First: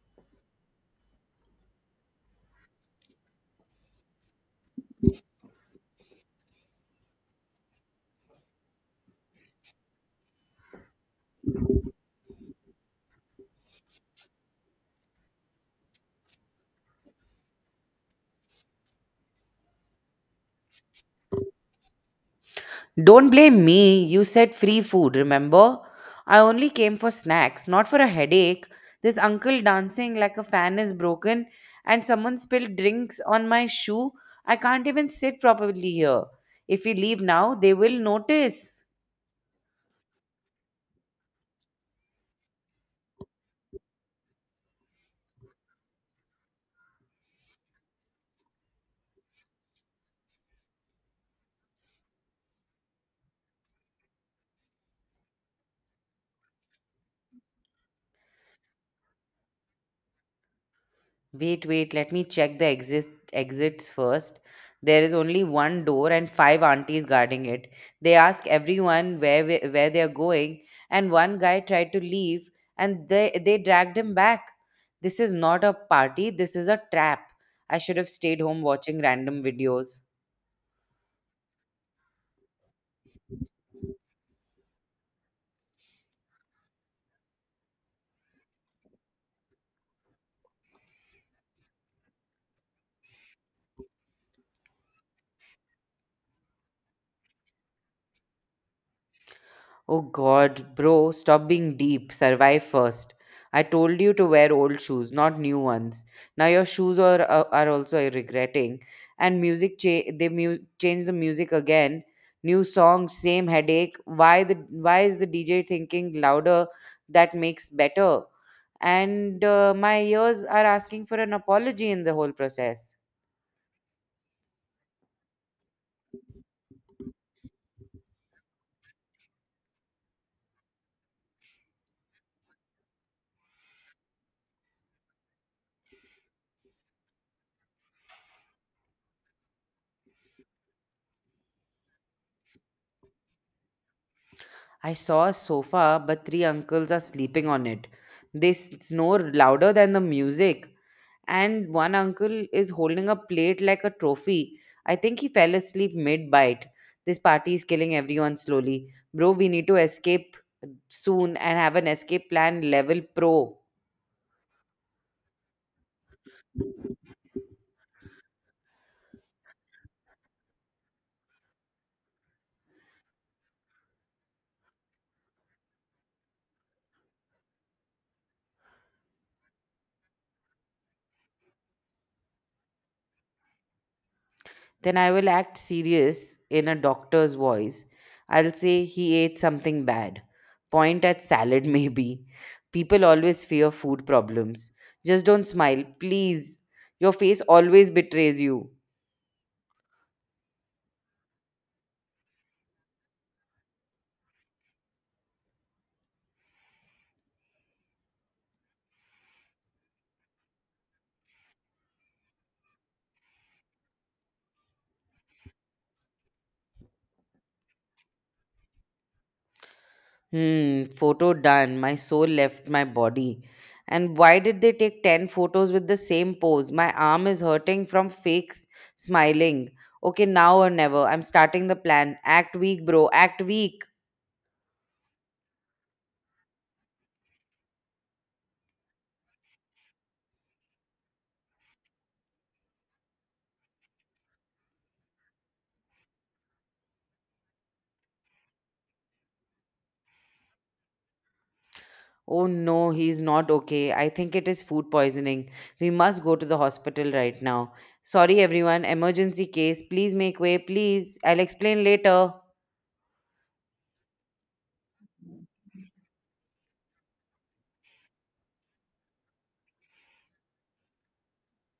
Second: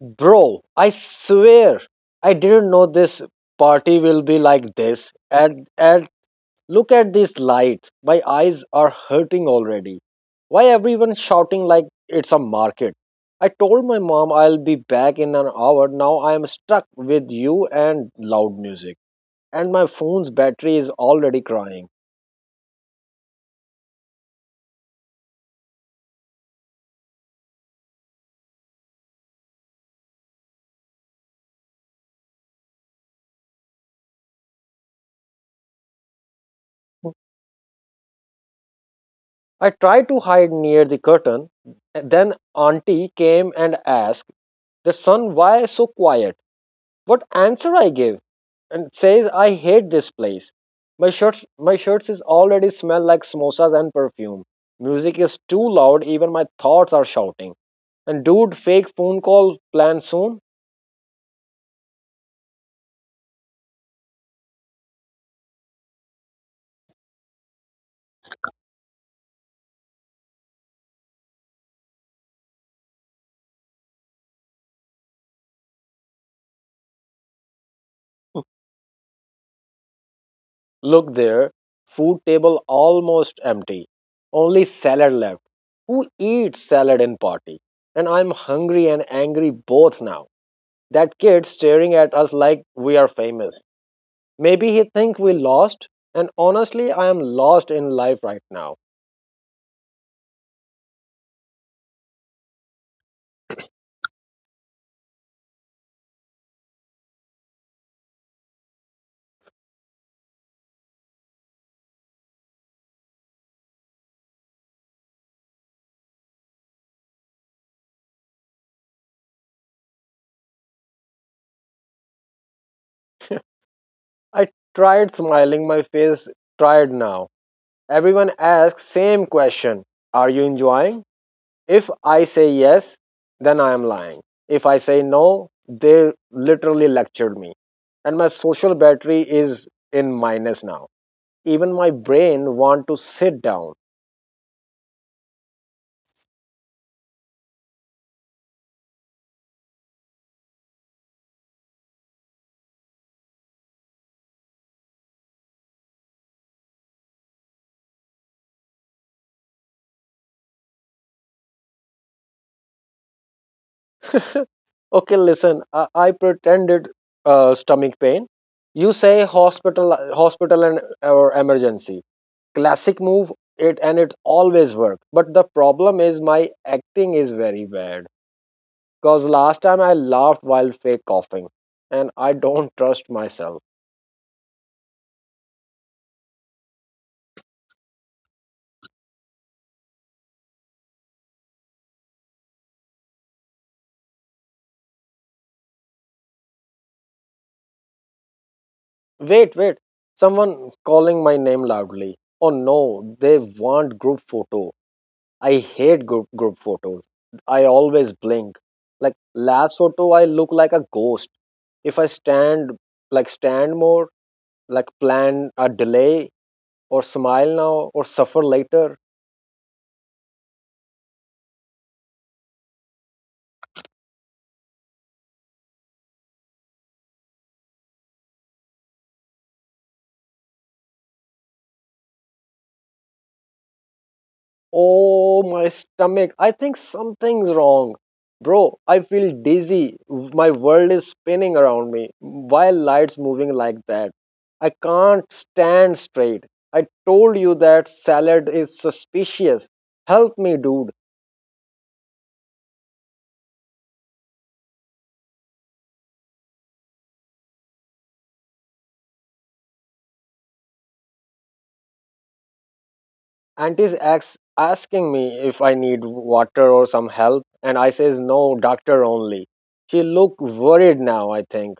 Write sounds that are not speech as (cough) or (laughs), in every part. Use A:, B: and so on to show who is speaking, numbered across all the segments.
A: Bro, I swear I didn't know this party will be like this. And look at these lights. My eyes are hurting already. Why everyone shouting like it's a market? I told my mom I'll be back in an hour. Now I am stuck with you and loud music. And my phone's battery is already crying.
B: Don't blame me. You said free food, remember? I only came for snacks, not for a headache. This uncle dancing like a fan is broken, and someone spilled drinks on my shoe. I can't even sit properly here. If we leave now, they will notice.
A: I tried to hide near the curtain. Then auntie came and asked the son why so quiet what answer I gave and says I hate this place. My shirts is already smell like samosas and perfume. Music is too loud, even my thoughts are shouting. And dude, fake phone call plan soon.
B: Wait, wait, let me check the exist exits first. There is only one door and five aunties guarding it. They ask everyone where they are going, and one guy tried to leave and they dragged him back. This is not a party, this is a trap. I should have stayed home watching random videos.
A: Look there, food table almost empty. Only salad left. Who eats salad in party? And I'm hungry and angry both now. That kid staring at us like we are famous. Maybe he think we lost, and honestly, I am lost in life right now.
B: Oh god, bro, stop being deep. Survive first. I told you to wear old shoes, not new ones. Now your shoes are also regretting. And they change the music again. New song, same headache. Why is the DJ thinking louder that makes better? And my ears are asking for an apology in the whole process.
A: I tried smiling, my face tried now. Everyone asks same question. Are you enjoying? If I say yes, then I am lying. If I say no, they literally lectured me. And my social battery is in minus now. Even my brain want to sit down.
B: I saw a sofa, but three uncles are sleeping on it. They snore louder than the music. And one uncle is holding a plate like a trophy. I think he fell asleep mid bite. This party is killing everyone slowly. Bro, we need to escape soon and have an escape plan level pro.
A: Okay, listen. I pretended stomach pain. You say hospital, hospital, and or emergency. Classic move. It always work. But the problem is my acting is very bad. Cause last time I laughed while fake coughing, and I don't trust myself.
B: Then I will act serious in a doctor's voice. I'll say he ate something bad. Point at salad, (laughs) maybe. People always fear food problems. Just don't smile, please. Your face always betrays you.
A: Wait, wait. Someone calling my name loudly. Oh no, they want group photo. I hate group photos. I always blink. Like last photo I look like a ghost. If I stand more, like plan a delay or smile now or suffer later.
B: Photo done. My soul left my body. And why did they take 10 photos with the same pose? My arm is hurting from fake smiling. Okay, now or never. I'm starting the plan. Act weak, bro. Act weak.
A: Oh my stomach. I think something's wrong. Bro, I feel dizzy. My world is spinning around me. Why lights moving like that? I can't stand straight. I told you that salad is suspicious. Help me, dude.
B: Oh no, he's not okay. I think it is food poisoning. We must go to the hospital right now. Sorry, everyone. Emergency case. Please make way. Please. I'll explain later.
A: Auntie's ex asking me if I need water or some help, and I says no, doctor only. She look worried now, I think.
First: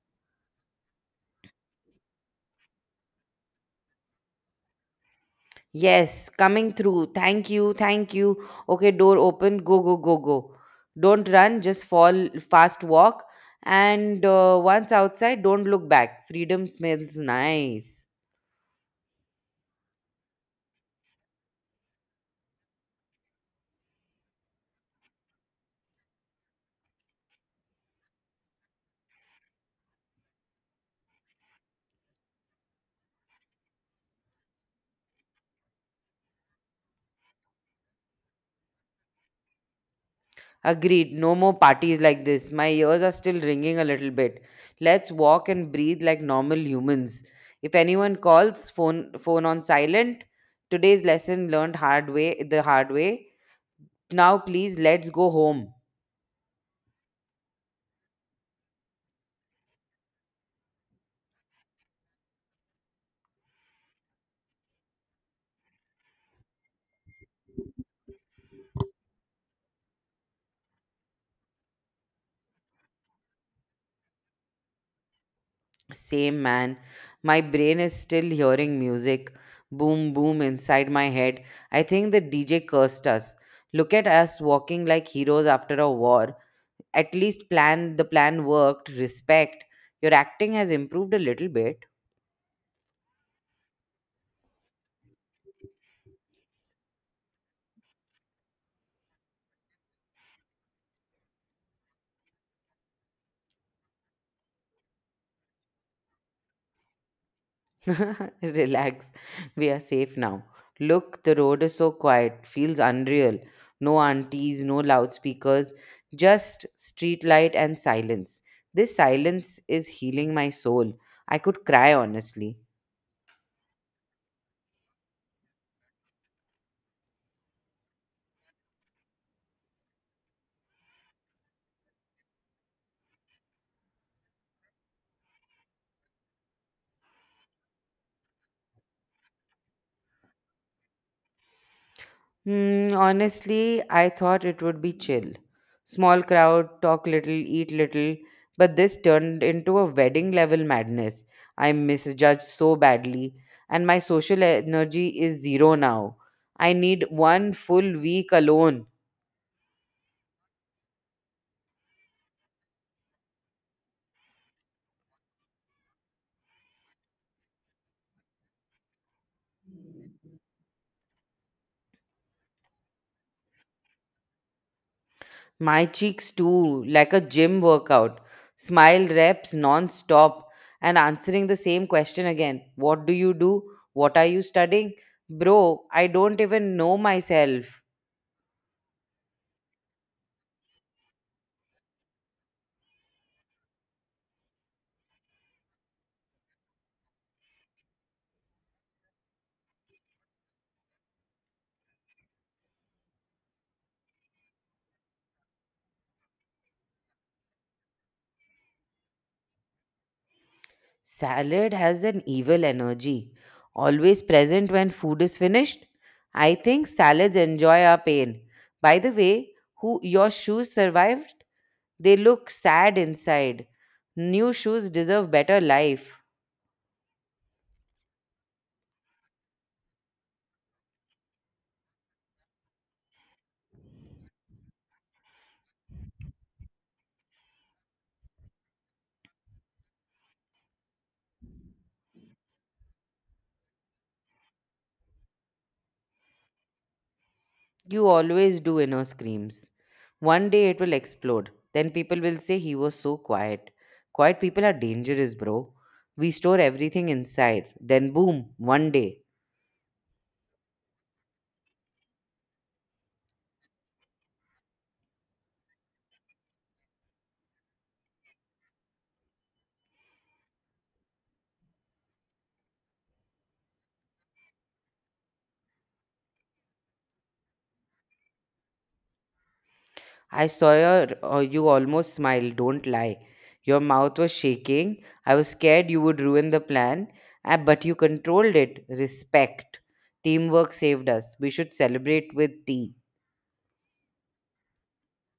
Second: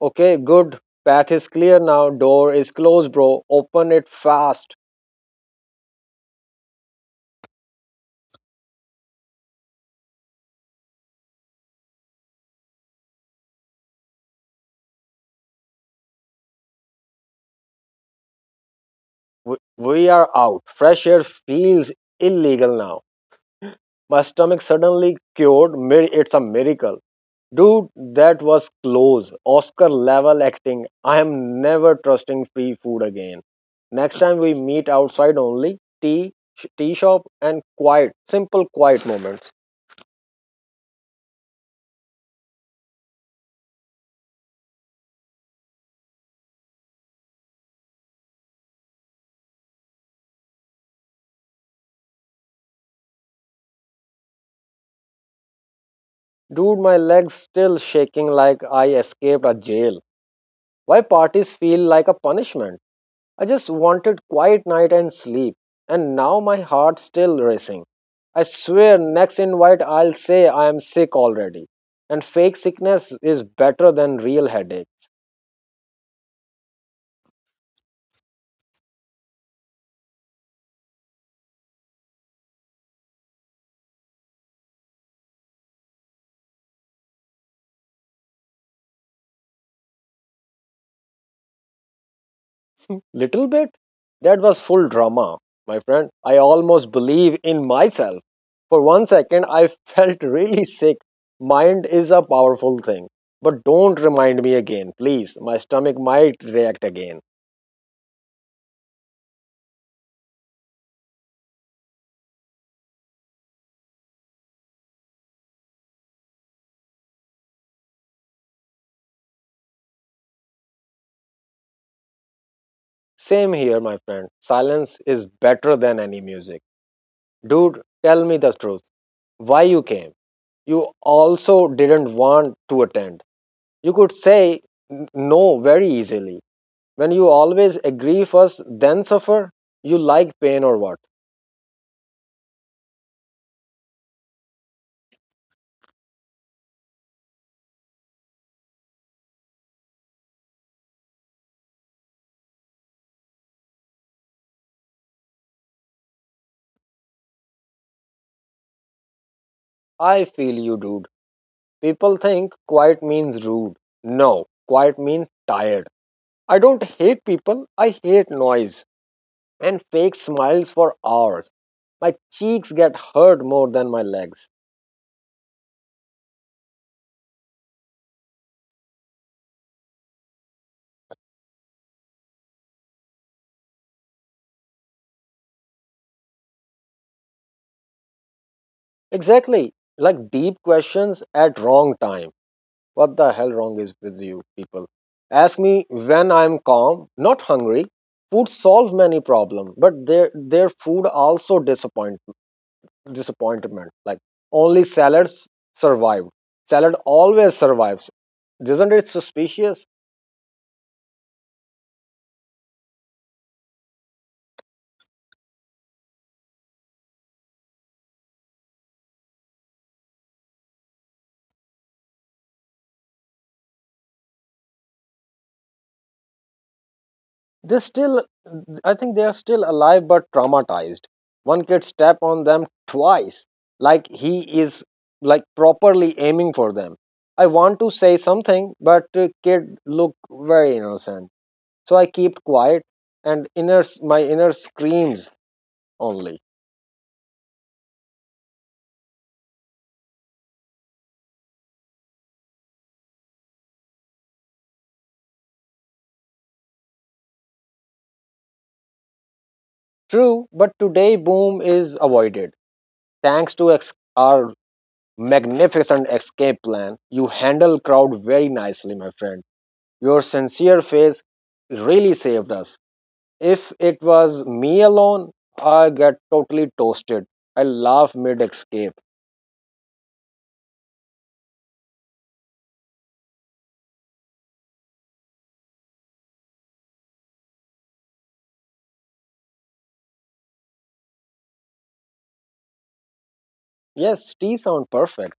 A: Okay, good. Path is clear now. Door is closed, bro. Open it fast.
B: Yes, coming through. Thank you, thank you. Okay, door open. Go, go, go, go. Don't run, just fall, fast walk. And once outside, don't look back. Freedom smells nice.
A: We are out. Fresh air feels illegal now. My stomach suddenly cured. It's a miracle. Dude, that was close. Oscar level acting. I am never trusting free food again. Next time we meet outside only tea, tea shop and quiet, simple quiet moments.
B: Agreed. No more parties like this. My ears are still ringing a little bit. Let's walk and breathe like normal humans. If anyone calls, phone on silent. Today's lesson learned hard way the hard way. Now please let's go home.
A: Dude, my legs still shaking like I escaped a jail. Why parties feel like a punishment? I just wanted quiet night and sleep, and now my heart's still racing. I swear next invite I'll say I am sick already. And fake sickness is better than real headache.
B: Same man. My brain is still hearing music. Boom, boom inside my head. I think the DJ cursed us. Look at us walking like heroes after a war. At least plan the plan worked. Respect. Your acting has improved a little bit.
A: Little bit? That was full drama, my friend. I almost believe in myself. For one second, I (laughs) felt really sick. Mind is a powerful thing. But don't remind me again, please. My stomach might react again.
B: (laughs) Relax, we are safe now. Look, the road is so quiet, feels unreal. No aunties, no loudspeakers, just streetlight and silence. This silence is healing my soul. I could cry honestly.
A: Same here, my friend. Silence is better than any music. Dude, tell me the truth. Why you came? You also didn't want to attend. You could say no very easily. When you always agree first, then suffer, you like pain or what?
B: Honestly, I thought it would be chill. Small crowd, talk little, eat little, but this turned into a wedding level madness. I misjudged so badly, and my social energy is zero now. I need one full week alone.
A: I feel you, dude. People think quiet means rude. No, quiet means tired. I don't hate people, I hate noise and fake smiles for hours. My cheeks get hurt more than my legs.
B: My cheeks too, like a gym workout. Smile reps non-stop and answering the same question again. What do you do? What are you studying? Bro, I don't even know myself.
A: Exactly, like deep questions at wrong time. What the hell wrong is with you people? Ask me when I'm calm, not hungry. Food solves many problems, but their food also disappointment. Like only salads survive. Salad always survives. Isn't it suspicious?
B: Salad has an evil energy, always present when food is finished. I think salads enjoy our pain. By the way, who your shoes survived? They look sad inside. New shoes deserve better life.
A: They still, I think they are still alive but traumatized. One kid step on them twice, like he is like properly aiming for them. I want to say something, but kid look very innocent. So I keep quiet and inner my inner screams only.
B: You always do inner screams. One day it will explode. Then people will say he was so quiet. Quiet people are dangerous, bro. We store everything inside. Then boom, one day.
A: True, but today boom is avoided thanks to our magnificent escape plan. You handle crowd very nicely, my friend. Your sincere face really saved us. If it was me alone, I get totally toasted. I laugh mid escape.
B: I saw you almost smiled, don't lie. Your mouth was shaking. I was scared you would ruin the plan, but you controlled it. Respect. Teamwork saved us. We should celebrate with tea.
A: Yes, tea sound perfect.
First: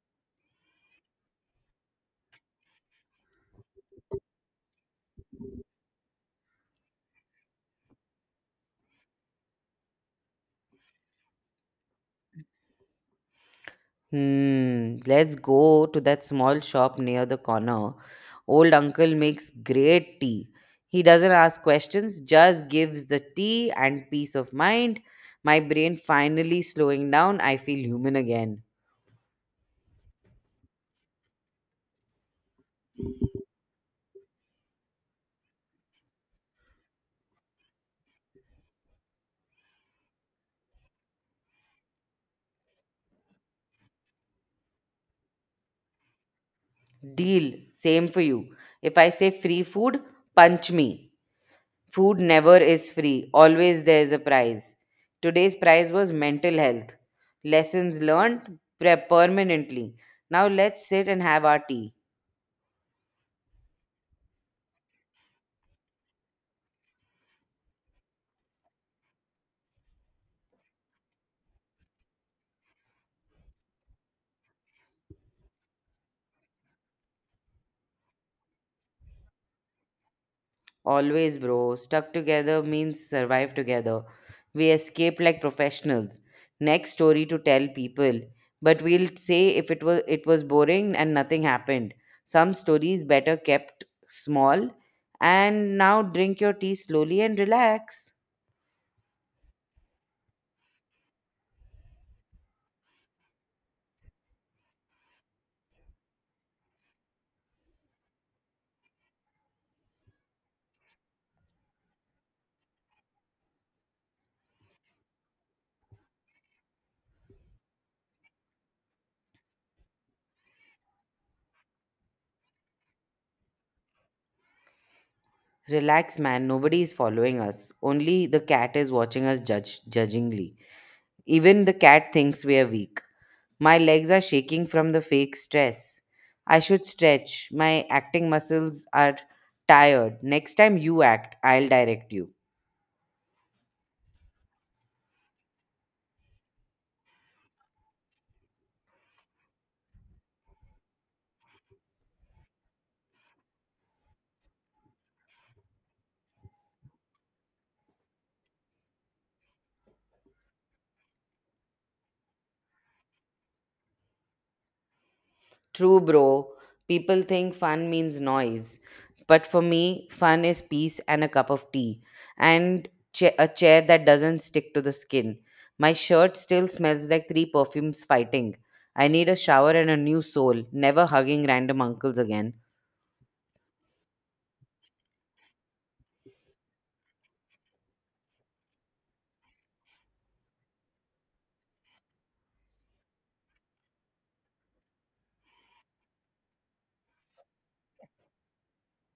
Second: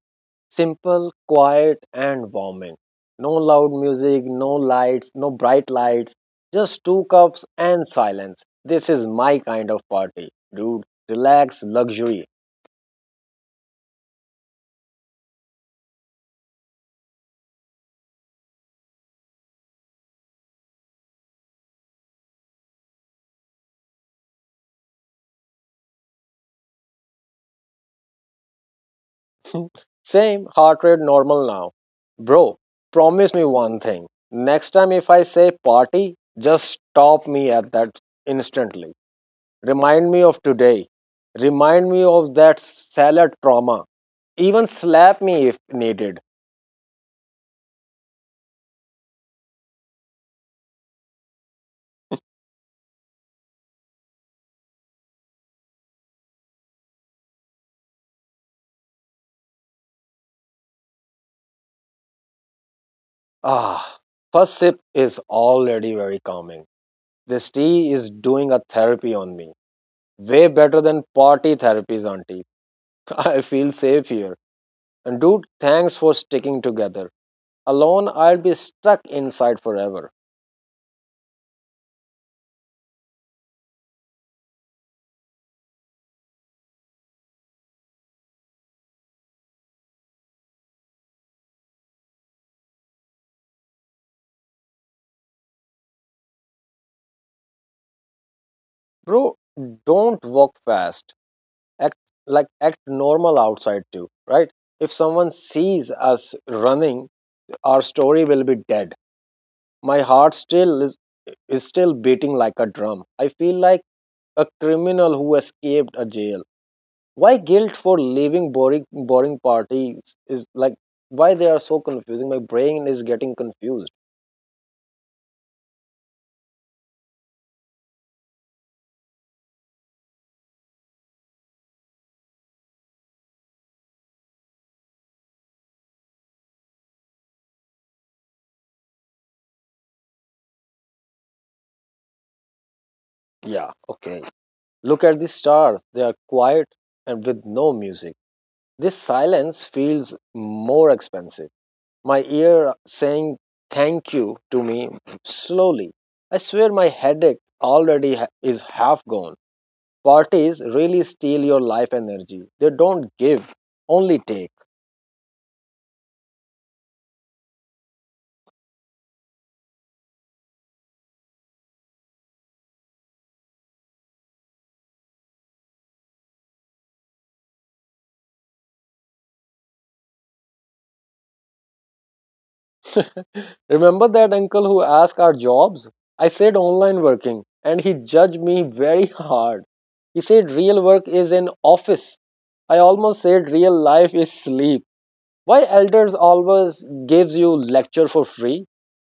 A: Simple, quiet, and warming. No loud music, no lights, no bright lights, just two cups and silence. This is my kind of party, dude. Relax, luxury.
B: Let's go to that small shop near the corner. Old uncle makes great tea. He doesn't ask questions, just gives the tea and peace of mind. My brain finally slowing down, I feel human again.
A: (laughs) Same, heart rate normal now. Bro, promise me one thing. Next time if I say party, just stop me at that instantly. Remind me of today. Remind me of that salad trauma. Even slap me if needed.
B: Deal, same for you. If I say free food, punch me. Food never is free, always there is a prize. Today's prize was mental health. Lessons learned permanently. Now let's sit and have our tea.
A: Ah, first sip is already very calming. This tea is doing a therapy on me. Way better than party therapies, auntie. (laughs) I feel safe here. And dude, thanks for sticking together. Alone, I'll be stuck inside forever.
B: Always, bro. Stuck together means survive together. We escaped like professionals. Next story to tell people. But we'll say if it was boring and nothing happened. Some stories better kept small. And now drink your tea slowly and relax.
A: Bro, don't walk fast. Act like act normal outside too, right? If someone sees us running, our story will be dead. My heart is still beating like a drum. I feel like a criminal who escaped a jail. Why guilt for leaving boring parties is like why they are so confusing. My brain is getting confused.
B: Relax, man. Nobody is following us. Only the cat is watching us judge judgingly. Even the cat thinks we are weak. My legs are shaking from the fake stress. I should stretch. My acting muscles are tired. Next time you act, I'll direct you.
A: Yeah, okay. Look at the stars. They are quiet and with no music. This silence feels more expensive. My ear saying thank you to me slowly. I swear my headache already is half gone. Parties really steal your life energy. They don't give, only take.
B: True, bro. People think fun means noise. But for me, fun is peace and a cup of tea and a chair that doesn't stick to the skin. My shirt still smells like three perfumes fighting. I need a shower and a new soul, never hugging random uncles again.
A: Remember that uncle who asked our jobs? I said online working and he judged me very (laughs) hard. He said real work is in office. I almost said real life is sleep. Why elders always gives you lecture for free?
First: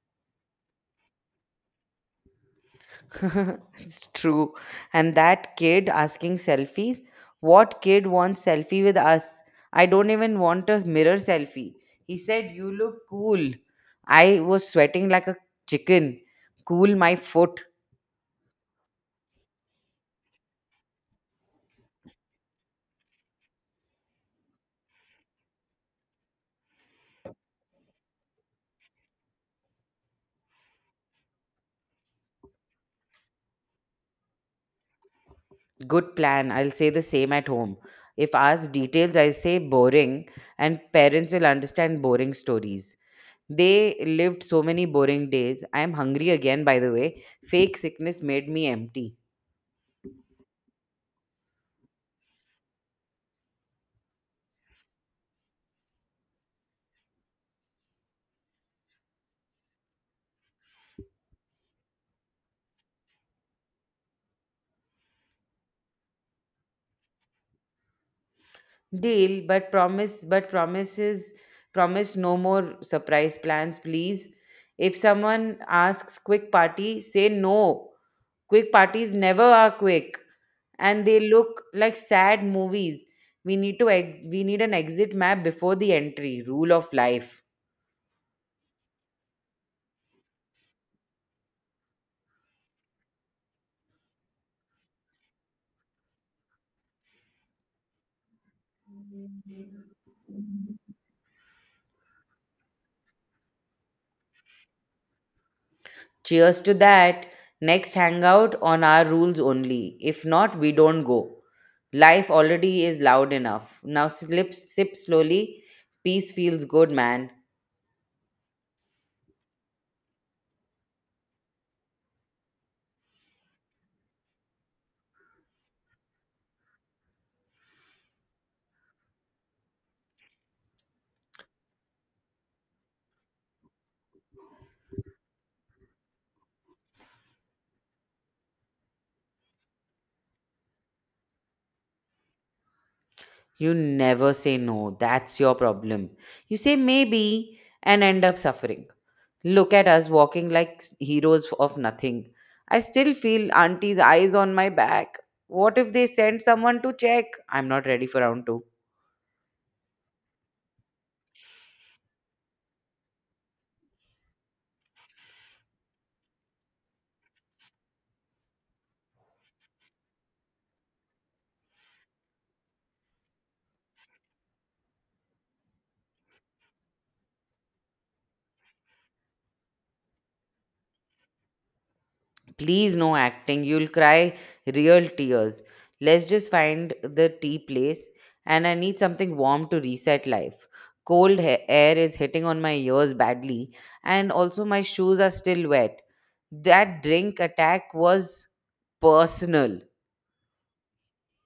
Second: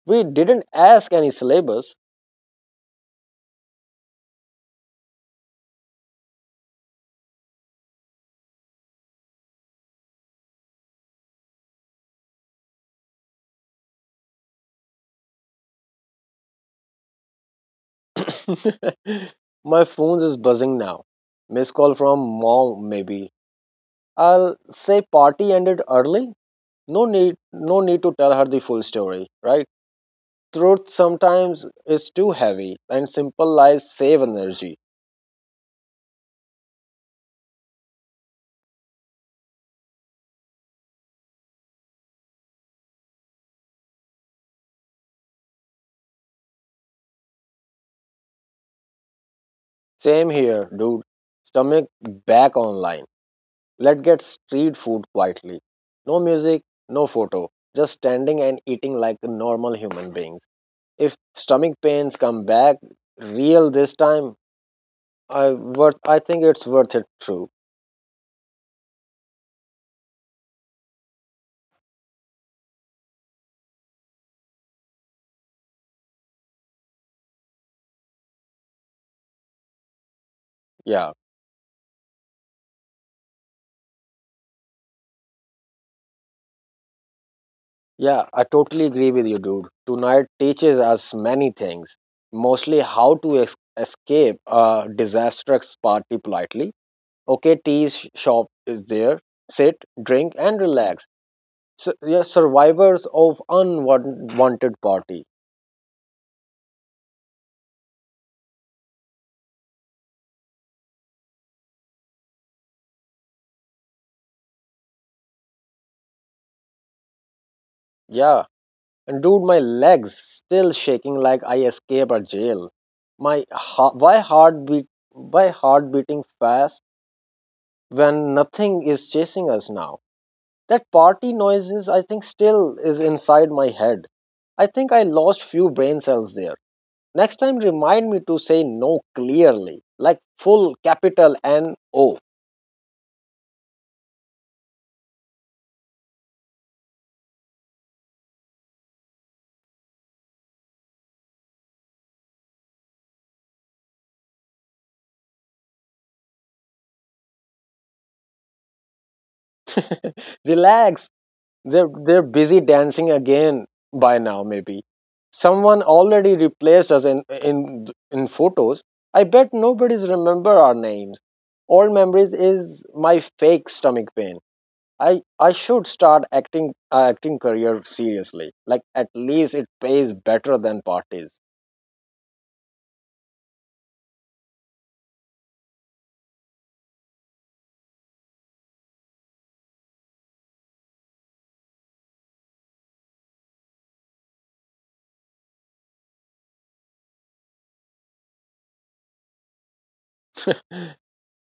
A: We didn't ask any syllabus.
B: (laughs) It's true. And that kid asking selfies, what kid wants selfie with us? I don't even want a mirror selfie. He said, "You look cool." I was sweating like a chicken. Cool my foot.
A: (coughs) (laughs) My phone is buzzing now. Missed call from mom, maybe. I'll say party ended early. No need to tell her the full story, right? Truth sometimes is too heavy, and simple lies save energy.
B: Good plan. I'll say the same at home. If asked details, I say boring, and parents will understand boring stories. They lived so many boring days. I am hungry again, by the way. Fake sickness made me empty.
A: Same here, dude. Stomach back online. Let's get street food quietly. No music, no photo. Just standing and eating like normal human beings. If stomach pains come back real this time, I think it's worth it true.
B: Deal, but promise no more surprise plans, please. If someone asks quick party, say no. Quick parties never are quick, and
A: Yeah.
B: they look like sad movies. We need an exit map before the entry. Rule of life.
A: Yeah, I totally agree with you, dude. Tonight teaches us many things, mostly how to escape a disastrous party politely. Okay, tea shop is there. Sit, drink, and relax. So, yeah, survivors of unwanted party.
B: Cheers to that. Next hangout on our rules only. If not, we don't go. Life already is loud enough. Now sip slowly. Peace feels good, man.
A: Yeah, and dude, my legs still shaking like I escaped a jail. My ha- why heart beat why heart beating fast when nothing is chasing us now. That party noises, I think, still is inside my head. I think I lost few brain cells there. Next time, remind me to say no clearly, like full capital N O.
B: You never say no. That's your problem. You say maybe and end up suffering. Look at us walking like heroes of nothing. I still feel auntie's eyes on my back. What if they send someone to check? I'm not ready for round two.
A: Relax. They're busy dancing again by now. Maybe someone already replaced us in in photos. I bet nobody's remember our names. All memories is my fake stomach pain. I should start acting career seriously. Like at least it pays better than parties.
B: Please, no acting. You'll cry real tears. Let's just find the tea place, and I need something warm to reset life. Cold air is hitting on my ears badly, and also my shoes are still wet. That drink attack was personal.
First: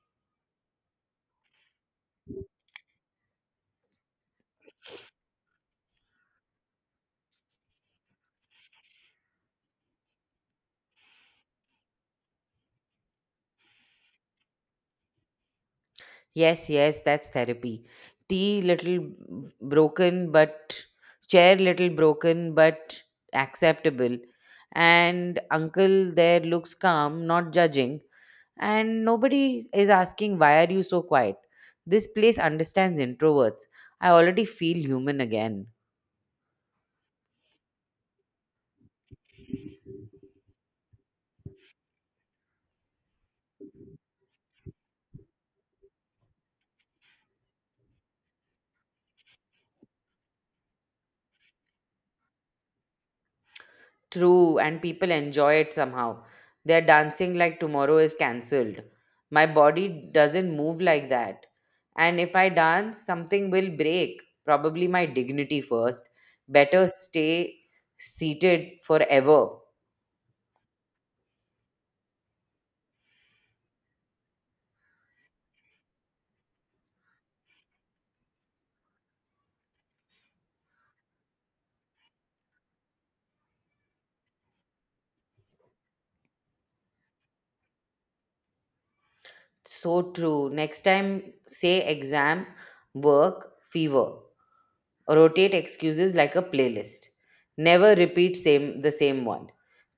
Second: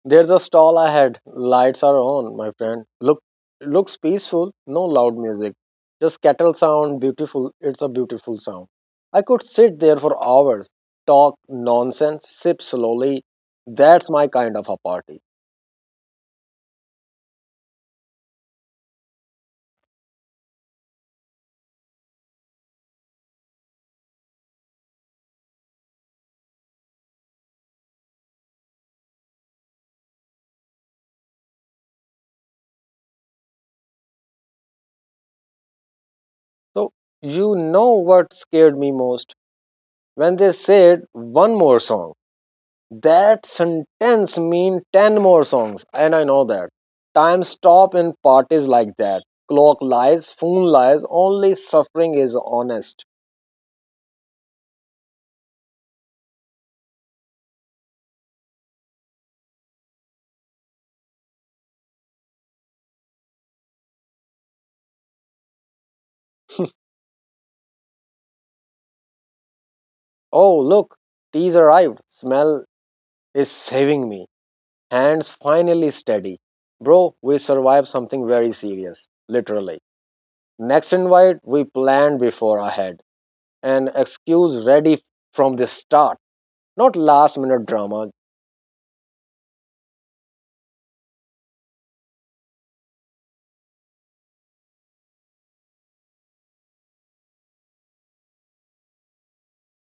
A: There's a stall ahead. Lights are on, my friend. Looks peaceful, no loud music. Just kettle sound, beautiful. It's a beautiful sound. I could sit there for hours, talk nonsense, sip slowly. That's my kind of a party.
B: Yes, yes, that's therapy. Tea little broken, but chair little broken, but acceptable. And uncle there looks calm, not judging, and nobody is asking why are you so quiet. This place understands introverts. I already feel human again.
A: So you know what scared me most when they said one more song. That sentence mean ten more songs, and I know that. Time stop in parties like that. Clock lies, phone lies, only suffering is honest.
B: True, and people enjoy it somehow. They're dancing like tomorrow is cancelled. My body doesn't move like that, and if I dance something will break, probably my dignity first. Better stay seated forever.
A: Oh look, tea's arrived. Smell is saving me. Hands finally steady. Bro, we survived something very serious, literally. Next invite we planned before ahead. An excuse ready from the start. Not last minute drama.
B: So true. Next time say exam, work, fever. Rotate excuses like a playlist. Never repeat same the same one.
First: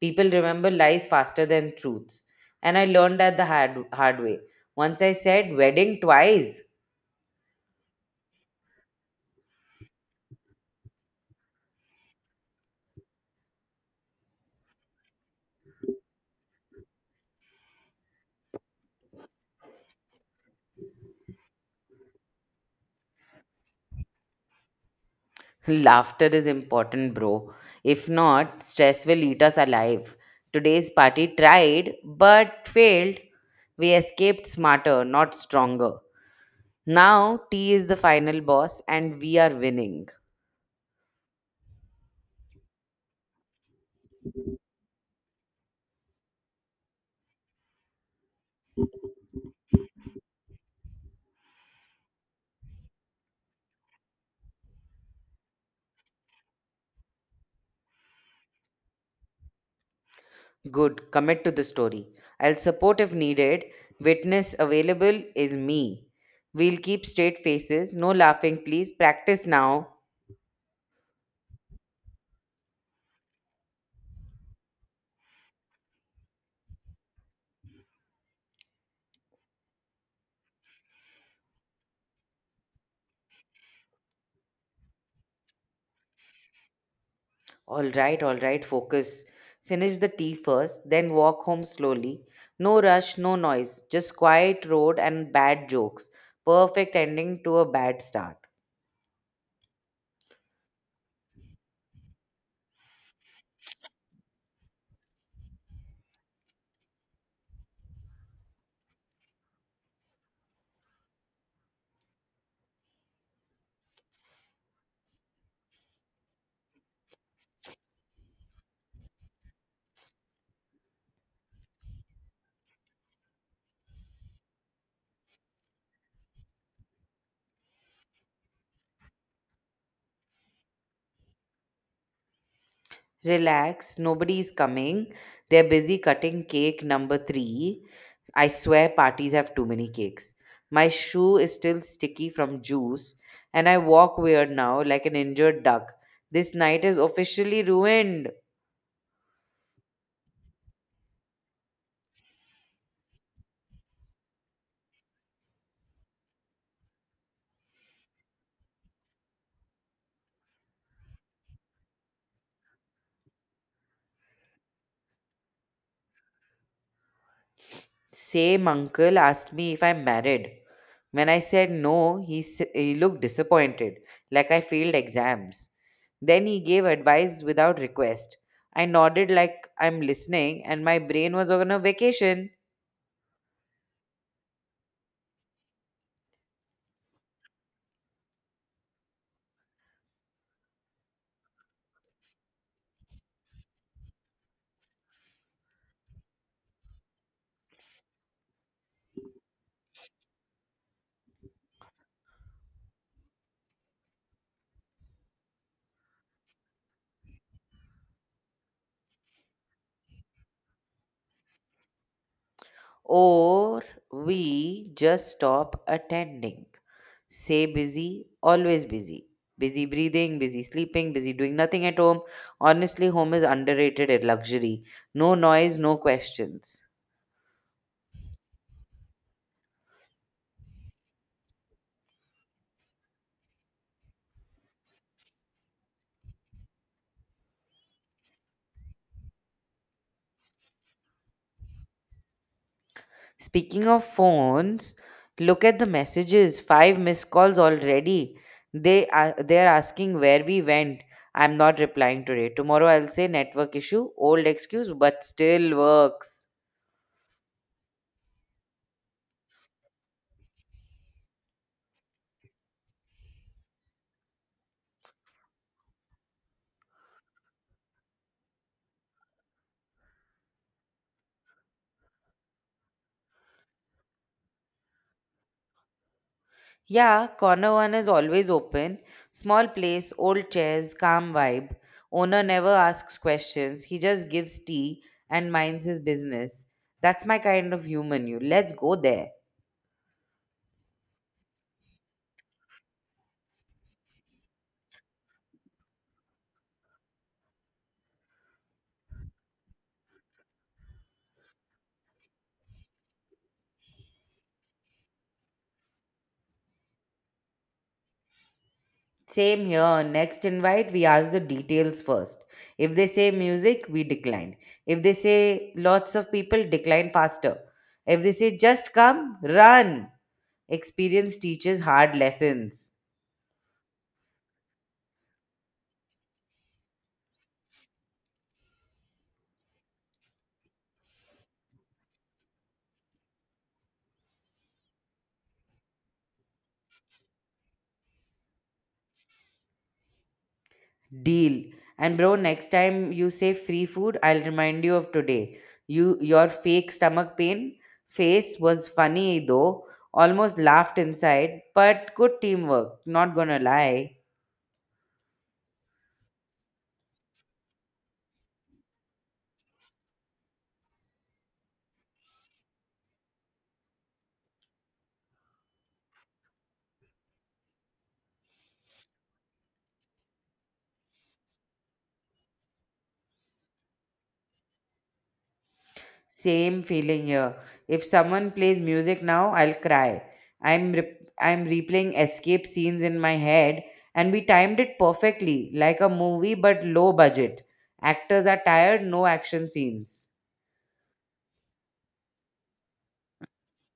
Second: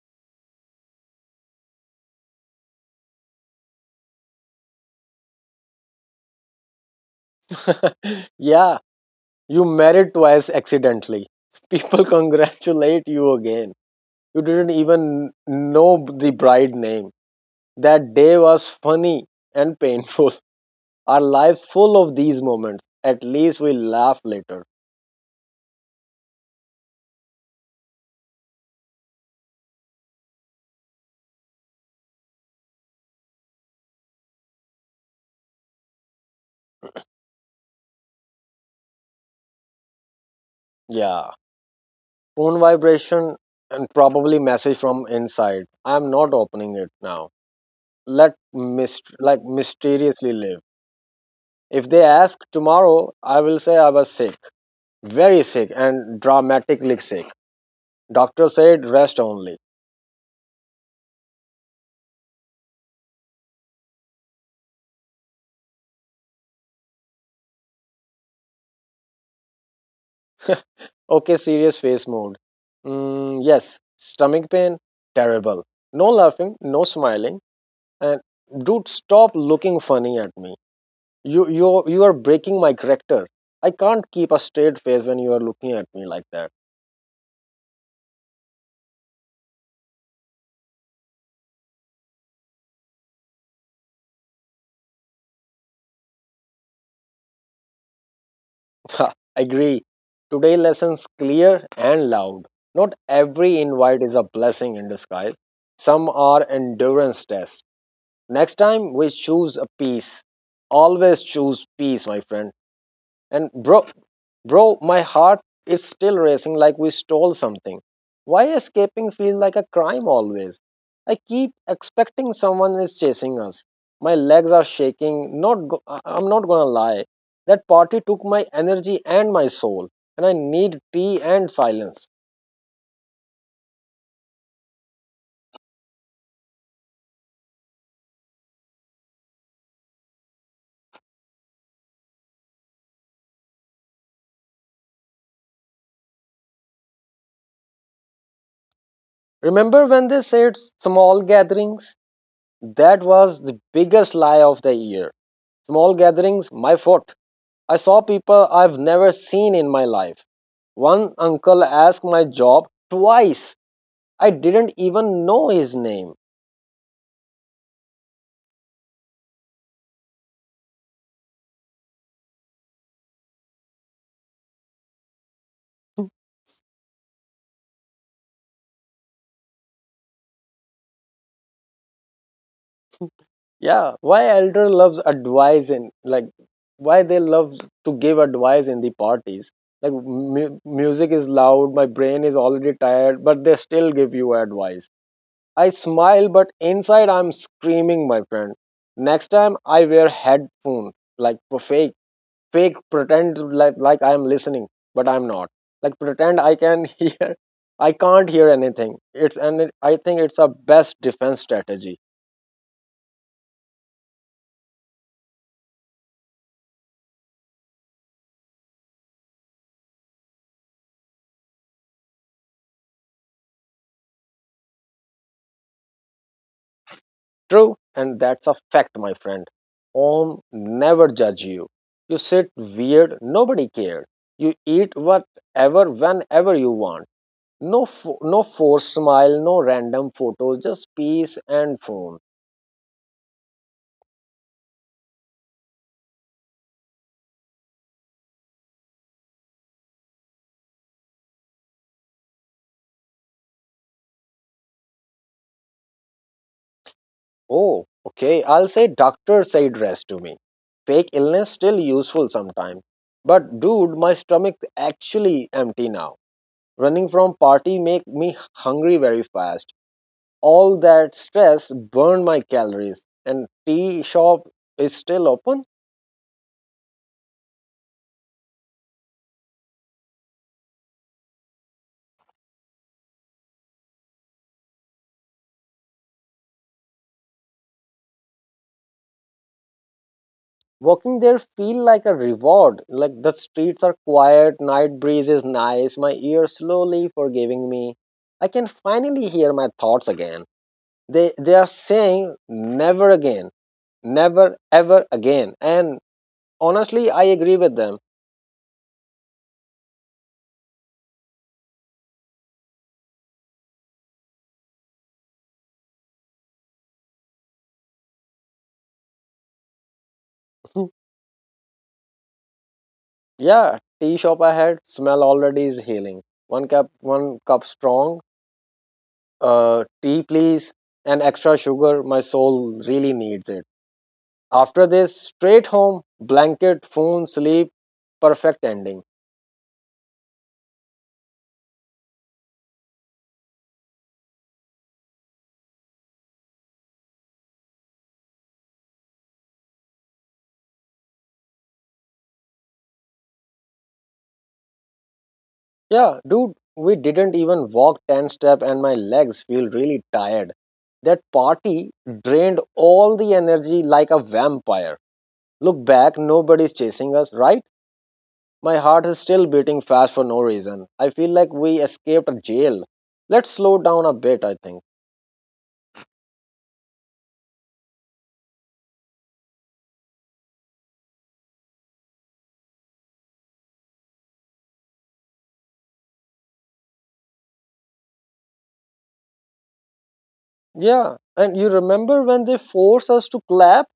B: People remember lies faster than truths, and I learned that the hard, hard way. Once I said wedding twice.
A: (laughs) Yeah, you married twice accidentally. People (laughs) congratulate you again. You didn't even know the bride name. That day was funny and painful. (laughs) Our life full of these moments. At least we laugh later.
B: (laughs) Laughter is important, bro. If not, stress will eat us alive. Today's party tried but failed. We escaped smarter, not stronger. Now tea is the final boss and we are winning.
A: Yeah. Phone vibration and probably message from inside. I'm not opening it now. Let mysteriously live. If they ask tomorrow, I will say I was sick, very sick and dramatically sick. Doctor said rest only.
B: Good. Commit to the story. I'll support if needed. Witness available is me. We'll keep straight faces. No laughing, please. Practice now.
A: Okay, serious face mood. Mm, yes, stomach pain, terrible. No laughing, no smiling, and dude, stop looking funny at me. You are breaking my character. I can't keep a straight face when you are looking at me like that.
B: All right, all right. Focus. Finish the tea first, then walk home slowly. No rush, no noise. Just quiet road and bad jokes. Perfect ending to a bad start.
A: (laughs) Agree. Today lessons clear and loud. Not every invite is a blessing in disguise. Some are endurance tests. Next time we choose a peace. Always choose peace, my friend. And bro, my heart is still racing like we stole something. Why escaping feels like a crime always? I keep expecting someone is chasing us. My legs are shaking. Not, go- I- I'm not gonna lie. That party took my energy and my soul, and I need tea and silence.
B: Relax, nobody is coming. They're busy cutting cake number three. I swear parties have too many cakes. My shoe is still sticky from juice, and I walk weird now like an injured duck. This night is officially ruined.
A: Remember when they said small gatherings? That was the biggest lie of the year. Small gatherings, my fault. I saw people I've never seen in my life. One uncle asked my job twice. I didn't even know his name.
B: Same uncle asked me if I'm married. When I said no, he looked disappointed, like I failed exams. Then he gave advice without request. I nodded like I'm listening, and my brain was on a vacation.
A: Yeah, why elder loves advice and like, why they love to give advice in the parties. Like music is loud, my brain is already tired, but they still give you advice. I smile, but inside I'm screaming, my friend. Next time I wear headphone, like profe- fake, pretend like I'm listening but I'm not, like pretend I can (laughs) hear, I can't hear anything. I think it's a best defense strategy.
B: Or we just stop attending. Say busy, always busy. Busy breathing, busy sleeping, busy doing nothing at home. Honestly, home is underrated at luxury. No noise, no questions.
A: True. And that's a fact, my friend. Om Never judge you, you sit weird, nobody cared, you eat whatever whenever you want, no forced smile, no random photos, just peace and phone.
B: Speaking of phones, look at the messages. Five missed calls already. They're asking where we went. I'm not replying today. Tomorrow I'll say network issue, old excuse, but still works.
A: Oh, okay. I'll say doctor said rest to me. Fake illness still useful sometimes. But dude, my stomach actually empty now. Running from party make me hungry very fast. All that stress burned my calories. And tea shop is still open.
B: Yeah, corner one is always open. Small place, old chairs, calm vibe. Owner never asks questions. He just gives tea and minds his business. That's my kind of human, you. Let's go there.
A: Walking there feel like a reward. Like the streets are quiet, night breeze is nice, my ear slowly forgiving me. I can finally hear my thoughts again. They are saying never again, never ever again, and honestly I agree with them.
B: Same here. Next invite, we ask the details first. If they say music, we decline. If they say lots of people, decline faster. If they say just come, run.
A: (laughs)
B: Experience teaches hard lessons.
A: Yeah, tea shop, I had smell already is healing. One cup strong tea, please. And extra sugar, my soul really needs it. After this, straight home, blanket, phone, sleep. Perfect ending.
B: Deal. And bro, next time you say free food, I'll remind you of today. Your fake stomach pain face was funny though. Almost laughed inside, but good teamwork, not gonna lie.
A: Yeah, dude, we didn't even walk 10 steps, and my legs feel really tired. That party drained all the energy like a vampire. Look back, nobody's chasing us, right? My heart is still beating fast for no reason. I feel like we escaped a jail. Let's slow down a bit, I think.
B: Same feeling here. If someone plays music now, I'll cry. I'm replaying escape scenes in my head, and we timed it perfectly, like a movie but low budget. Actors are tired, no action scenes.
A: Yeah, and you remember when they forced us to clap?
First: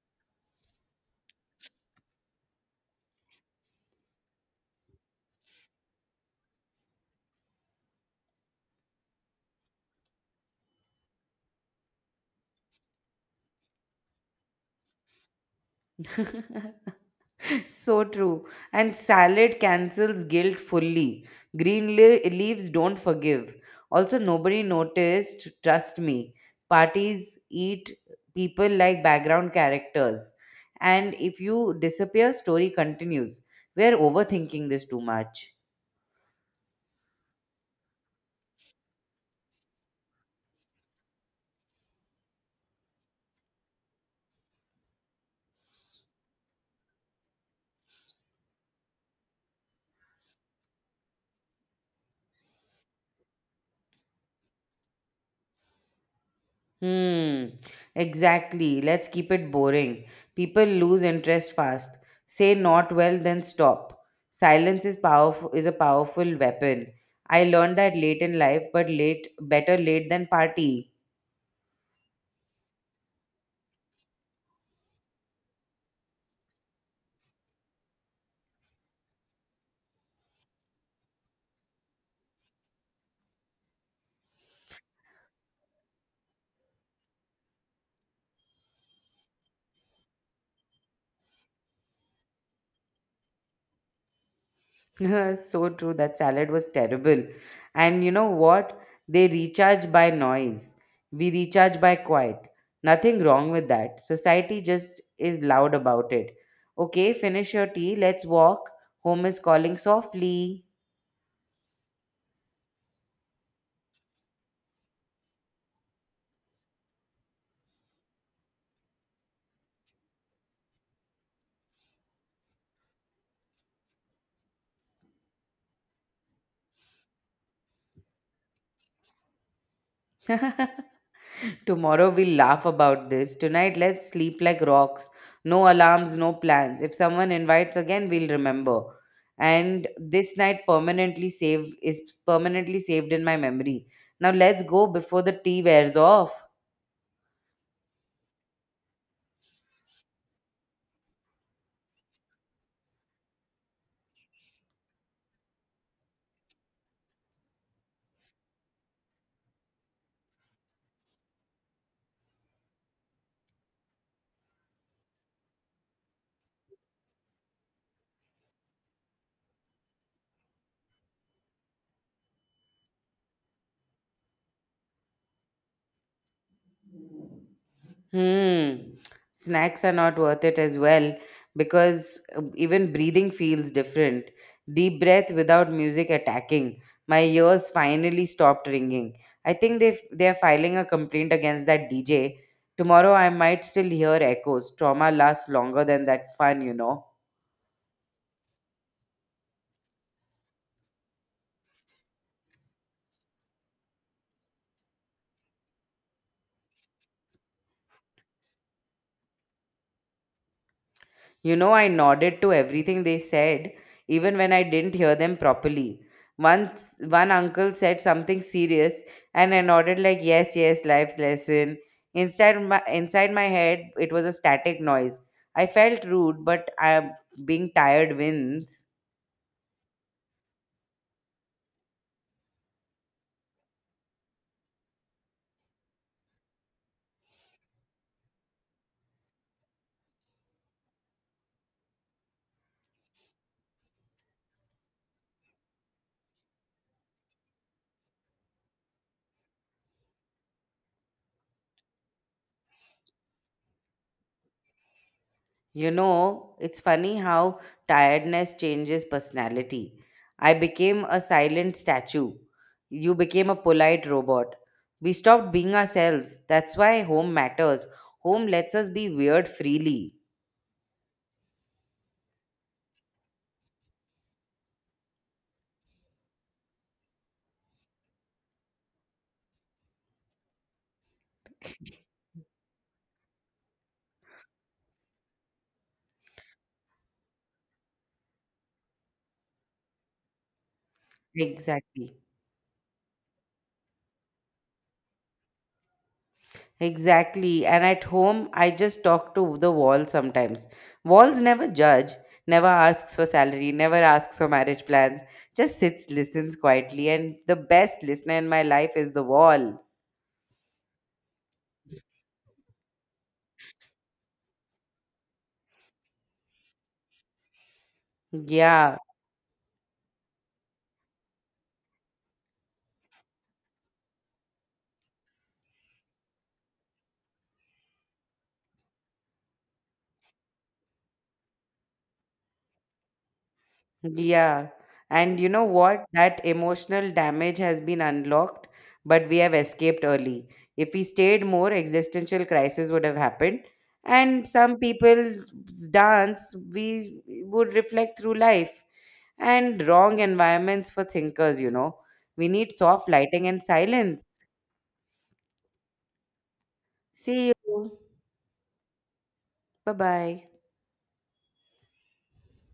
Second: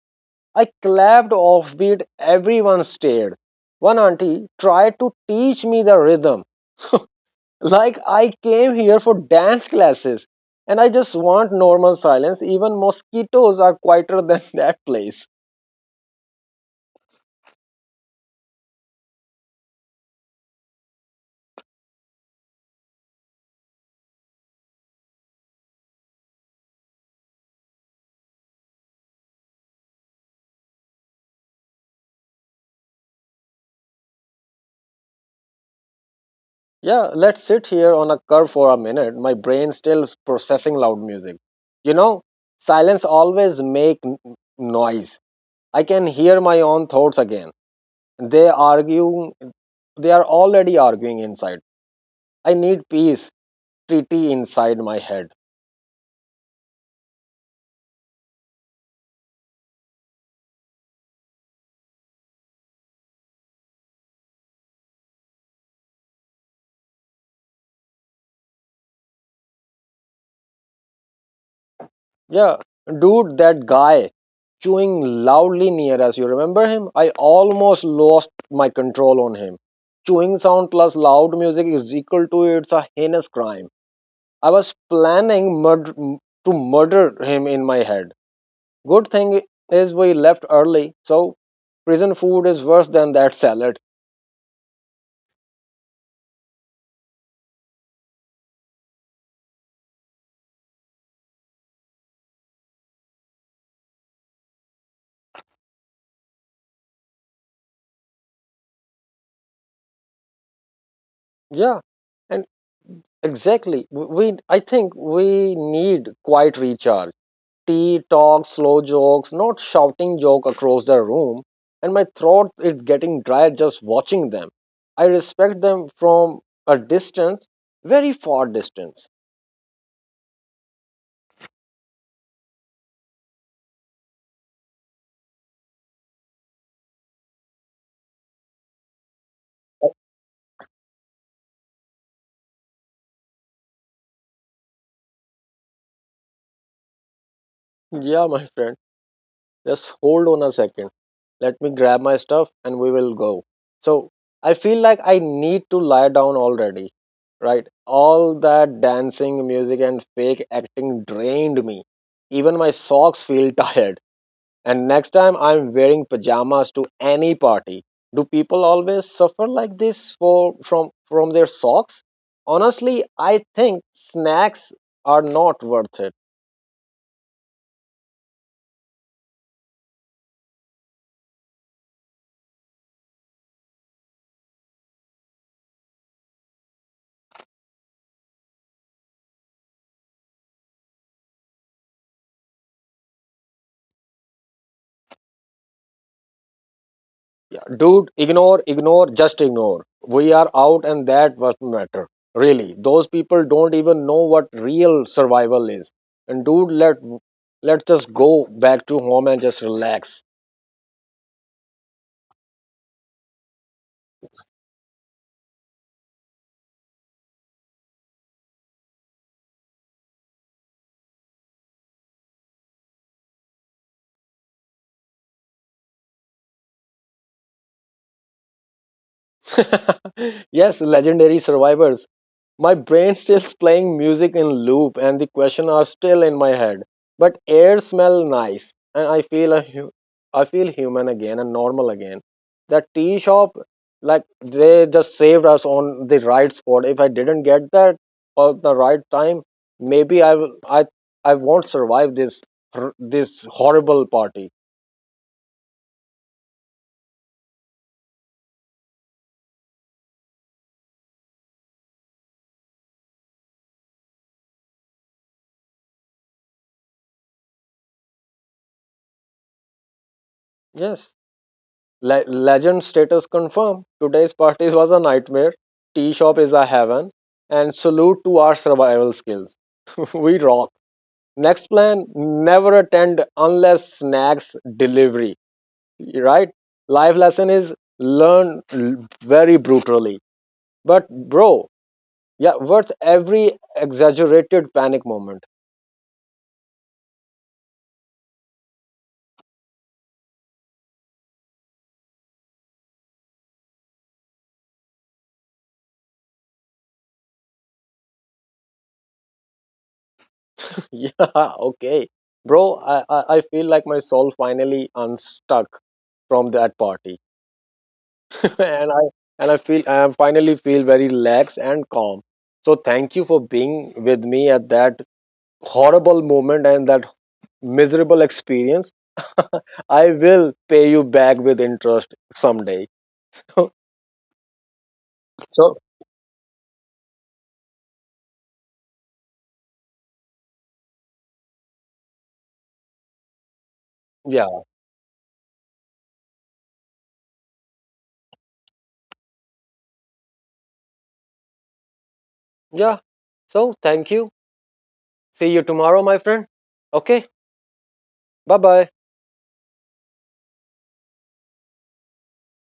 A: I clapped offbeat, everyone stared. One auntie tried to teach me the rhythm, like I came here for dance classes, and I just want normal silence. Even mosquitoes are quieter than (laughs) that place.
B: (laughs) So true. And salad cancels guilt fully. Green leaves don't forgive. Also, nobody noticed, trust me. Parties eat people like background characters. And if you disappear, story continues. We're overthinking this too much.
A: Yeah, let's sit here on a curb for a minute. My brain still is processing loud music. You know, silence always make noise. I can hear my own thoughts again. They argue, they are already arguing inside. I need peace, treaty inside my head.
B: Hmm, exactly. Let's keep it boring. People lose interest fast. Say not well, then stop. Silence is a powerful weapon. I learned that late in life, but late better late than party.
A: Yeah, dude, that guy chewing loudly near us. You remember him? I almost lost my control on him. Chewing sound plus loud music is equal to it's a heinous crime. I was planning murder, to murder him in my head. Good thing is we left early, so prison food is worse than that salad.
B: (laughs) So true. That salad was terrible. And you know what? They recharge by noise. We recharge by quiet. Nothing wrong with that. Society just is loud about it. Okay, finish your tea. Let's walk. Home is calling softly.
A: Yeah, and exactly. We I think we need quite recharge. Tea talk, slow jokes, not shouting joke across the room, and my throat is getting dry just watching them. I respect them from a distance, very far distance.
B: (laughs) (laughs) Tomorrow we'll laugh about this. Tonight let's sleep like rocks. No alarms, no plans. If someone invites again, we'll remember. And this night permanently saved is permanently saved in my memory. Now let's go before the tea wears off.
A: Yeah, my friend, just hold on a second. Let me grab my stuff and we will go. So I feel like I need to lie down already, right? All that dancing, music, and fake acting drained me. Even my socks feel (laughs) tired. And next time I'm wearing pajamas to any party. Do people always suffer like this for from their socks? Honestly, I think snacks are not worth it.
B: Hmm. Snacks are not worth it as well because even breathing feels different. Deep breath without music attacking. My ears finally stopped ringing. I think they are filing a complaint against that DJ. Tomorrow I might still hear echoes. Trauma lasts longer than that fun.
A: Yeah, dude, ignore, ignore, just ignore. We are out and that what matter. Really, those people don't even know what real survival is. And dude, let's just go back to home and just relax.
B: I nodded to everything they said, even when I didn't hear them properly. Once one uncle said something serious, and I nodded like, "Yes, yes, life's lesson." Inside my head, it was a static noise. I felt rude, but I being tired wins.
A: (laughs) Yes, legendary survivors. My brain stills playing music in loop and the question are still in my head. But air smell nice and I feel a I feel human again and normal again. That tea shop, like they just saved us on the right spot. If I didn't get that at the right time, maybe I won't survive this this horrible party.
B: It's funny how tiredness changes personality. I became a silent statue. You became a polite robot. We stopped being ourselves. That's why home matters. Home lets us be weird freely.
A: Yes. Legend status confirmed. Today's party was a nightmare. Tea shop is a heaven. And salute to our survival skills. (laughs) We rock. Next plan, never attend unless snacks delivery. Right? Life lesson is learn very brutally. But, bro,
B: Exactly.
A: yeah, worth every exaggerated panic moment.
B: Exactly. And at home, I just talk to the wall sometimes. Walls never judge, never asks for salary, never asks for marriage plans, just sits, listens quietly. And the best listener in my life is the wall.
A: (laughs) Yeah, okay. Bro, I feel like my soul finally unstuck from that party. (laughs) and
B: Yeah.
A: I and I feel I am finally feel very relaxed and calm. So thank you for being with me at that horrible moment and that miserable experience. (laughs) I will pay you back with interest someday. (laughs)
B: Yeah. And you know
A: So
B: what? That emotional damage has been unlocked, but we have escaped early. If we stayed more, existential crisis would have happened. And
A: yeah,
B: some people's dance, we would reflect through life and wrong environments for thinkers. We need
A: yeah.
B: soft lighting and
A: So thank
B: silence.
A: you. See you tomorrow, my friend. Okay.
B: See you.
A: Bye bye.
B: Bye bye.